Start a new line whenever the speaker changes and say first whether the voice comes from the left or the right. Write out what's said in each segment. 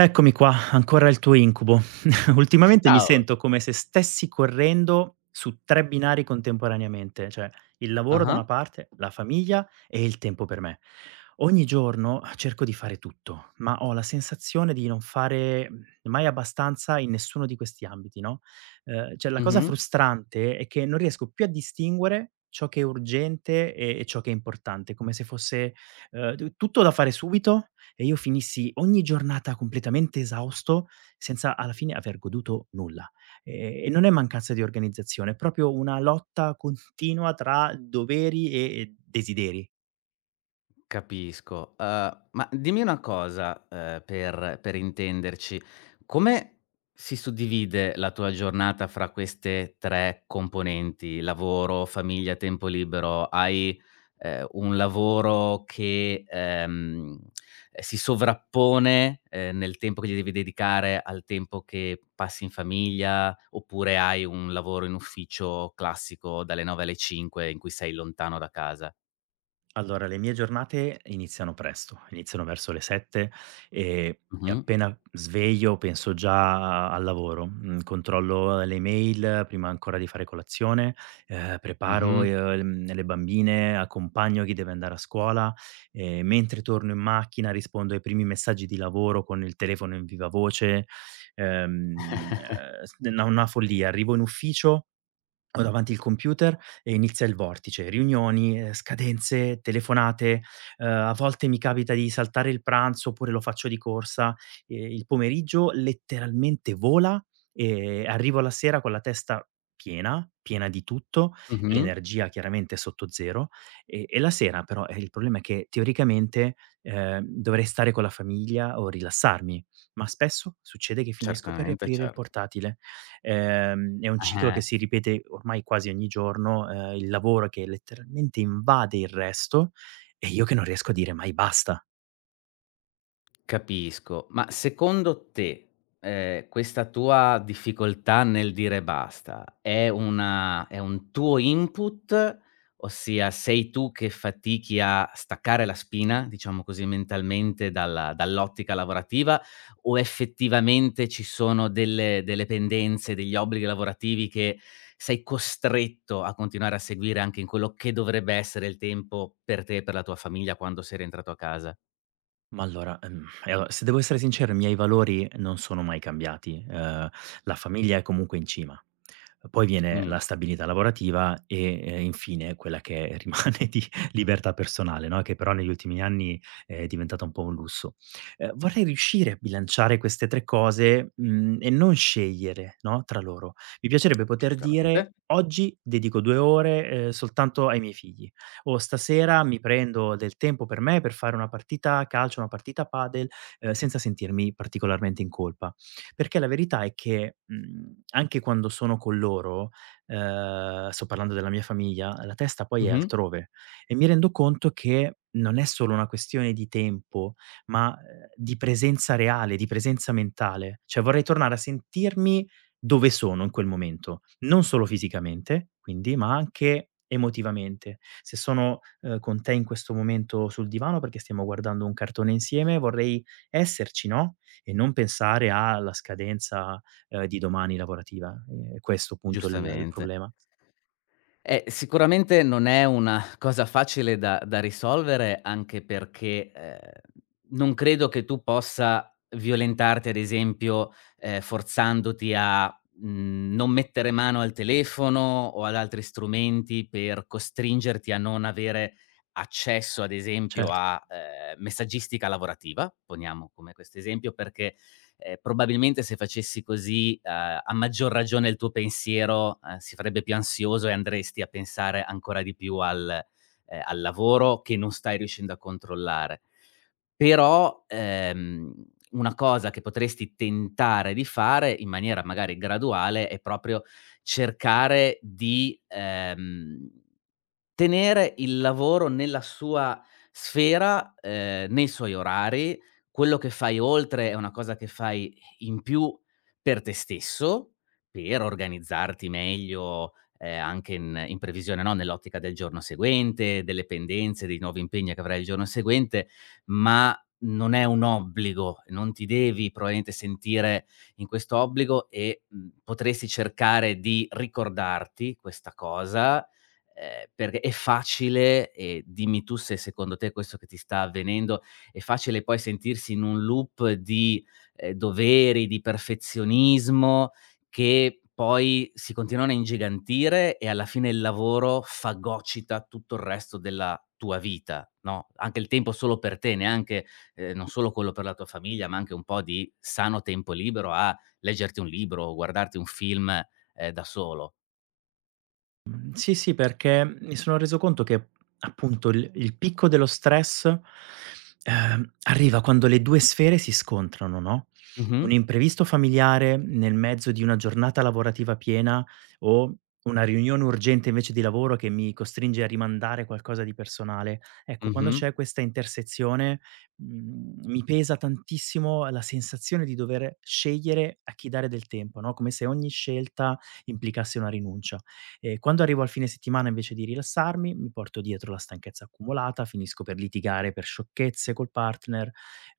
right: Eccomi qua, ancora il tuo incubo. Ultimamente mi
left: Ciao.
right: sento come se stessi correndo su 3 binari contemporaneamente, cioè il lavoro da
left: Ah-ah.
right: una parte, la famiglia e il tempo per me. Ogni giorno cerco di fare tutto, ma ho la sensazione di non fare mai abbastanza in nessuno di questi ambiti, no, cioè la cosa
left: Mh-mh.
right: frustrante è che non riesco più a distinguere ciò che è urgente e ciò che è importante, come se fosse, tu tutto da fare subito e io finissi ogni giornata completamente esausto senza alla fine aver goduto nulla. E non è mancanza di organizzazione, è proprio una lotta continua tra doveri e desideri.
left: Capisco. Ma dimmi una cosa, per intenderci: come si suddivide la tua giornata fra queste 3 componenti: lavoro, famiglia, tempo libero? Hai, un lavoro che, si sovrappone, nel tempo che gli devi dedicare al tempo che passi in famiglia, oppure hai un lavoro in ufficio classico dalle 9 alle 5 in cui sei lontano da casa?
right: Allora, le mie giornate iniziano presto, iniziano verso le 7 e
left: Mh-mh,
right: appena sveglio penso già al lavoro. Mhmm, Controllo le mail prima ancora di fare colazione, preparo,
left: mh-mh,
right: le bambine, accompagno chi deve andare a scuola, mentre torno in macchina rispondo ai primi messaggi di lavoro con il telefono in viva voce, s una follia. Arrivo in ufficio, ho davanti il computer e inizia il vortice, riunioni, scadenze, telefonate, a volte mi capita di saltare il pranzo oppure lo faccio di corsa, il pomeriggio letteralmente vola e arrivo alla sera con la testa piena, piena di tutto,
left: mh-mh.
right: l'energia chiaramente è sotto zero e la sera però, il problema è che teoricamente, dovrei stare con la famiglia o rilassarmi, ma spesso succede che finisco per
left: Certamente,
right: riaprire il
left: certo.
right: portatile. È un ciclo che
left: Eh-eh.
right: si ripete ormai quasi ogni giorno, il lavoro che letteralmente invade il resto e io che non riesco a dire mai basta.
left: Capisco, ma secondo te, questa tua difficoltà nel dire basta è un tuo input, ossia sei tu che fatichi a staccare la spina, diciamo così, mentalmente dalla dall'ottica lavorativa, o effettivamente ci sono delle pendenze, degli obblighi lavorativi che sei costretto a continuare a seguire anche in quello che dovrebbe essere il tempo per te e per la tua famiglia quando sei rientrato a casa?
right: Ma allora, e allo Se devo essere sincero, i miei valori non sono mai cambiati. La famiglia è comunque in cima, poi viene
left: Mh.
right: la stabilità lavorativa e, infine quella che rimane di libertà personale, no, che però negli ultimi anni è diventata un po' un lusso. Vorrei riuscire a bilanciare queste 3 cose, e non scegliere, no, tra loro. Mi piacerebbe poter dire:
left: Giustamente.
right: "Oggi dedico 2 ore, soltanto ai miei figli" o stasera mi prendo del tempo per me per fare una partita a calcio, una partita a padel, senza sentirmi particolarmente in colpa. Perché la verità è che, anche quando sono con loro, sto parlando della mia famiglia, la testa poi è
left: Mh-mh.
right: altrove e mi rendo conto che non è solo una questione di tempo, ma, di presenza reale, di presenza mentale. Cioè vorrei tornare a sentirmi dove sono in quel momento, non solo fisicamente quindi, ma anche emotivamente. Se sono, con te in questo momento sul divano perché stiamo guardando un cartone insieme, vorrei esserci, no, e non pensare alla scadenza, di domani lavorativa. È questo appunto il
left: Giustamente.
right: problema.
left: Sicuramente non è una cosa facile da risolvere anche perché, non credo che tu possa violentarti ad esempio, forzandoti a, non mettere mano al telefono o ad altri strumenti per costringerti a non avere accesso ad esempio
right: Certo.
left: a, messaggistica lavorativa, poniamo come questo esempio, perché… Probabilmente se facessi così, a maggior ragione il tuo pensiero, si farebbe più ansioso e andresti a pensare ancora di più al al lavoro che non stai riuscendo a controllare. Però, una cosa che potresti tentare di fare in maniera magari graduale è proprio cercare di, tenere il lavoro nella sua sfera, nei suoi orari, quello che fai oltre è una cosa che fai in più per te stesso, per organizzarti meglio, anche in previsione, no, nell'ottica del giorno seguente, delle pendenze, dei nuovi impegni che avrai il giorno seguente, ma non è un obbligo, non ti devi probabilmente sentire in questo obbligo e, potresti cercare di ricordarti questa cosa. Perché è facile, e dimmi tu se secondo te è questo che ti sta avvenendo, è facile poi sentirsi in un loop di, doveri, di perfezionismo che poi si continuano a ingigantire e alla fine il lavoro fagocita tutto il resto della tua vita, no, anche il tempo solo per te, neanche non solo quello per la tua famiglia, ma anche un po' di sano tempo libero a leggerti un libro o guardarti un film, da solo.
right: Sì, sì, perché mi sono reso conto che appunto il picco dello stress, arriva quando le 2 sfere si scontrano, no, un
left: Mh-mh.
right: imprevisto familiare nel mezzo di una giornata lavorativa piena o una riunione urgente invece di lavoro che mi costringe a rimandare qualcosa di personale. Ecco, quando
left: Mh-mh.
right: c'è questa intersezione, mi pesa tantissimo la sensazione di dover scegliere a chi dare del tempo, no, come se ogni scelta implicasse una rinuncia. Quando arrivo al fine settimana invece di rilassarmi, mi porto dietro la stanchezza accumulata, finisco per litigare per sciocchezze col partner,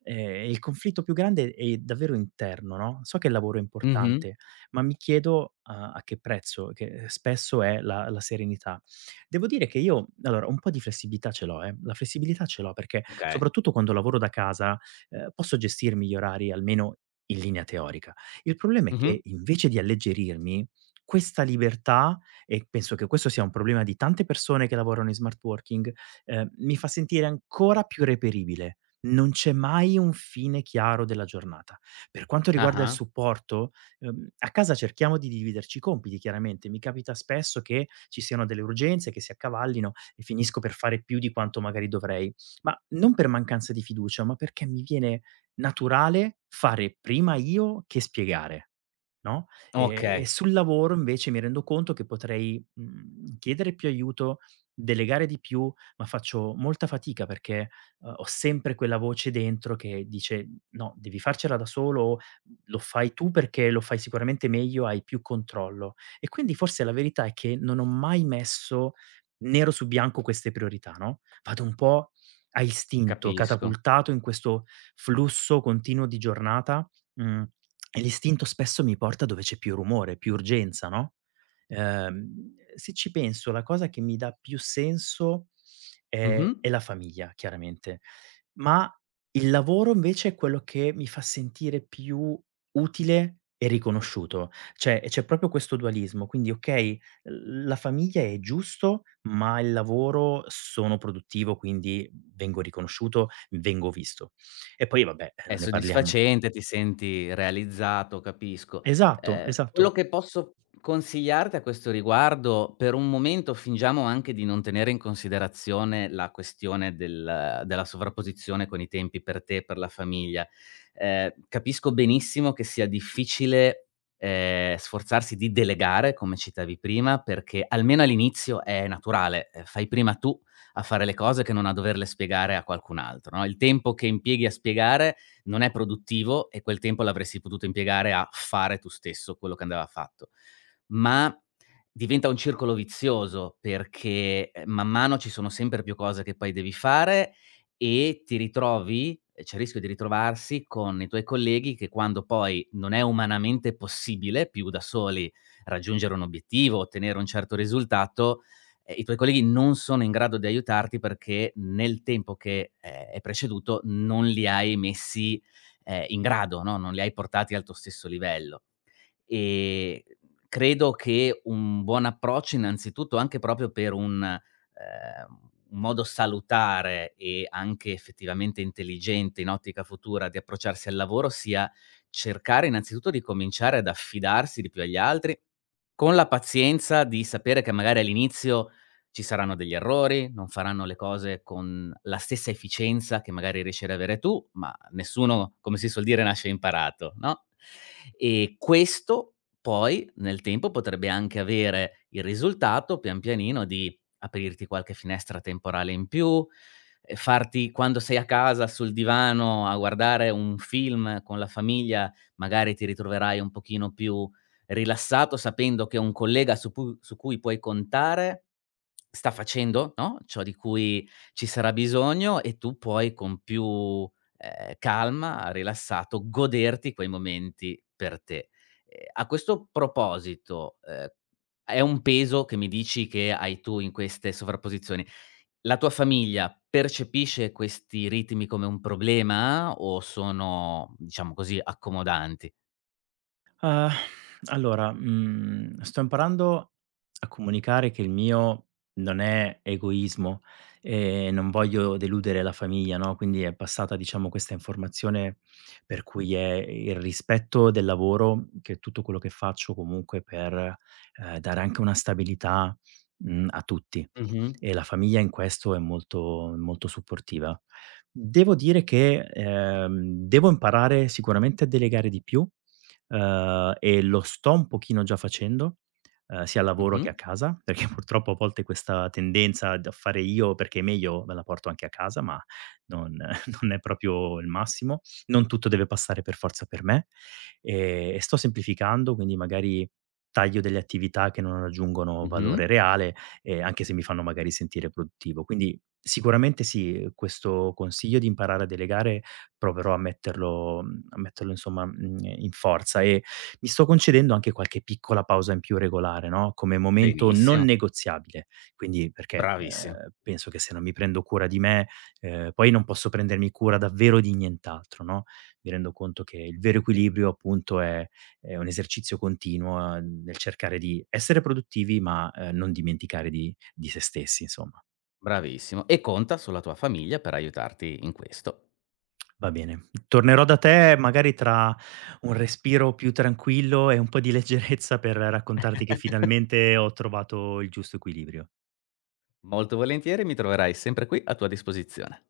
right: e il conflitto più grande è davvero interno, no, so che il lavoro è
left: Mh-mh.
right: importante, ma mi chiedo a che prezzo, che spesso è la serenità. Devo dire che io allora un po' di flessibilità ce l'ho, la flessibilità ce l'ho perché
left: Okay.
right: soprattutto quando lavoro da casa, posso gestirmi gli orari almeno in linea teorica. Il problema è
left: Mh-mh.
right: che invece di alleggerirmi, questa libertà, e penso che questo sia un problema di tante persone che lavorano in smart working, mi fa sentire ancora più reperibile. Non c'è mai un fine chiaro della giornata. Per quanto riguarda il
left: Ah-ah.
right: supporto, a casa cerchiamo di dividerci i compiti chiaramente, mi capita spesso che ci siano delle urgenze che si accavallino e finisco per fare più di quanto magari dovrei, ma non per mancanza di fiducia, ma perché mi viene naturale fare prima io che spiegare. No, e
left: Okay,
right: sul lavoro invece mi rendo conto che potrei, chiedere più aiuto, delegare di più, ma faccio molta fatica perché, ho sempre quella voce dentro che dice: "No, devi farcela da solo, o lo fai tu perché lo fai sicuramente meglio, hai più controllo". E quindi forse la verità è che non ho mai messo nero su bianco queste priorità, no, vado un po' a istinto,
left: capisco.
right: catapultato in questo flusso continuo di giornata, mhmm e l'istinto spesso mi porta dove c'è più rumore, più urgenza, no, ehm, se ci penso la cosa che mi dà più senso è
left: Mh-mh.
right: è la famiglia chiaramente, ma il lavoro invece è quello che mi fa sentire più utile e riconosciuto. Cioè, c'è proprio questo dualismo, quindi okay, l la famiglia è giusto, ma il lavoro sono produttivo, quindi vengo riconosciuto, vengo visto. E poi vabbè,
left: È
right: non ne parliamo.
left: soddisfacente, ti senti realizzato, capisco.
right: Esatto,
left: Quello
right: esatto.
left: che posso consigliarti a questo riguardo, per un momento fingiamo anche di non tenere in considerazione la questione della sovrapposizione con i tempi per te e per la famiglia. Capisco benissimo che sia difficile, sforzarsi di delegare, come citavi prima, perché almeno all'inizio è naturale, fai prima tu a fare le cose che non a doverle spiegare a qualcun altro, no, il tempo che impieghi a spiegare non è produttivo e quel tempo l'avresti potuto impiegare a fare tu stesso quello che andava fatto. Ma diventa un circolo vizioso perché, man mano ci sono sempre più cose che poi devi fare e ti ritrovi, e c'è il rischio di ritrovarsi con i tuoi colleghi che quando poi non è umanamente possibile più da soli raggiungere un obiettivo, ottenere un certo risultato, i tuoi colleghi non sono in grado di aiutarti perché nel tempo che è preceduto non li hai messi in grado, no, non li hai portati al tuo stesso livello. Ehm, Credo che un buon approccio innanzitutto, anche proprio per un modo salutare e anche effettivamente intelligente in ottica futura di approcciarsi al lavoro, sia cercare innanzitutto di cominciare ad affidarsi di più agli altri, con la pazienza di sapere che magari all'inizio ci saranno degli errori, non faranno le cose con la stessa efficienza che magari riesci ad avere tu, ma nessuno, come si suol dire, nasce imparato, no? E questo poi nel tempo potrebbe anche avere il risultato pian pianino di aprirti qualche finestra temporale in più, farti quando sei a casa sul divano a guardare un film con la famiglia, magari ti ritroverai un pochino più rilassato sapendo che un collega su cui puoi contare sta facendo, no, ciò di cui ci sarà bisogno e tu puoi con più, calma, rilassato, goderti quei momenti per te. A questo proposito, è un peso che mi dici che hai tu in queste sovrapposizioni. La tua famiglia percepisce questi ritmi come un problema o sono, diciamo così, accomodanti?
right: Uhm, allora, sto imparando a comunicare che il mio non è egoismo e non voglio deludere la famiglia, no, quindi è passata, diciamo, questa informazione per cui è il rispetto del lavoro, che tutto quello che faccio comunque per, dare anche una stabilità, a tutti,
left: Mh-mh.
right: e la famiglia in questo è molto molto supportiva. Devo dire che, devo imparare sicuramente a delegare di più. E lo sto un pochino già facendo, sia al lavoro che
left: Mh-mh.
right: a casa, perché purtroppo a volte questa tendenza d a fare io perché è meglio me la porto anche a casa, ma non non è proprio il massimo. Non tutto deve passare per forza per me, e sto semplificando, quindi magari taglio delle attività che non raggiungono
left: Mh-mh.
right: valore reale, anche se mi fanno magari sentire produttivo. Quindi sicuramente sì, questo consiglio di imparare a delegare proverò a metterlo, a metterlo insomma, in forza, e mi sto concedendo anche qualche piccola pausa in più regolare, no, come momento non
left: Benissimo,
right: negoziabile. Quindi perché,
left: bravissimo,
right: penso che se non mi prendo cura di me, poi non posso prendermi cura davvero di nient'altro, no, mi rendo conto che il vero equilibrio appunto è un esercizio continuo, nel cercare di essere produttivi ma, non dimenticare di se stessi insomma.
left: bravissimo, e conta sulla tua famiglia per aiutarti in questo.
right: Va bene. Tornerò da te magari tra un respiro più tranquillo e un po' di leggerezza per raccontarti che finalmente ho trovato il giusto equilibrio.
left: Molto volentieri, mi troverai sempre qui a tua disposizione.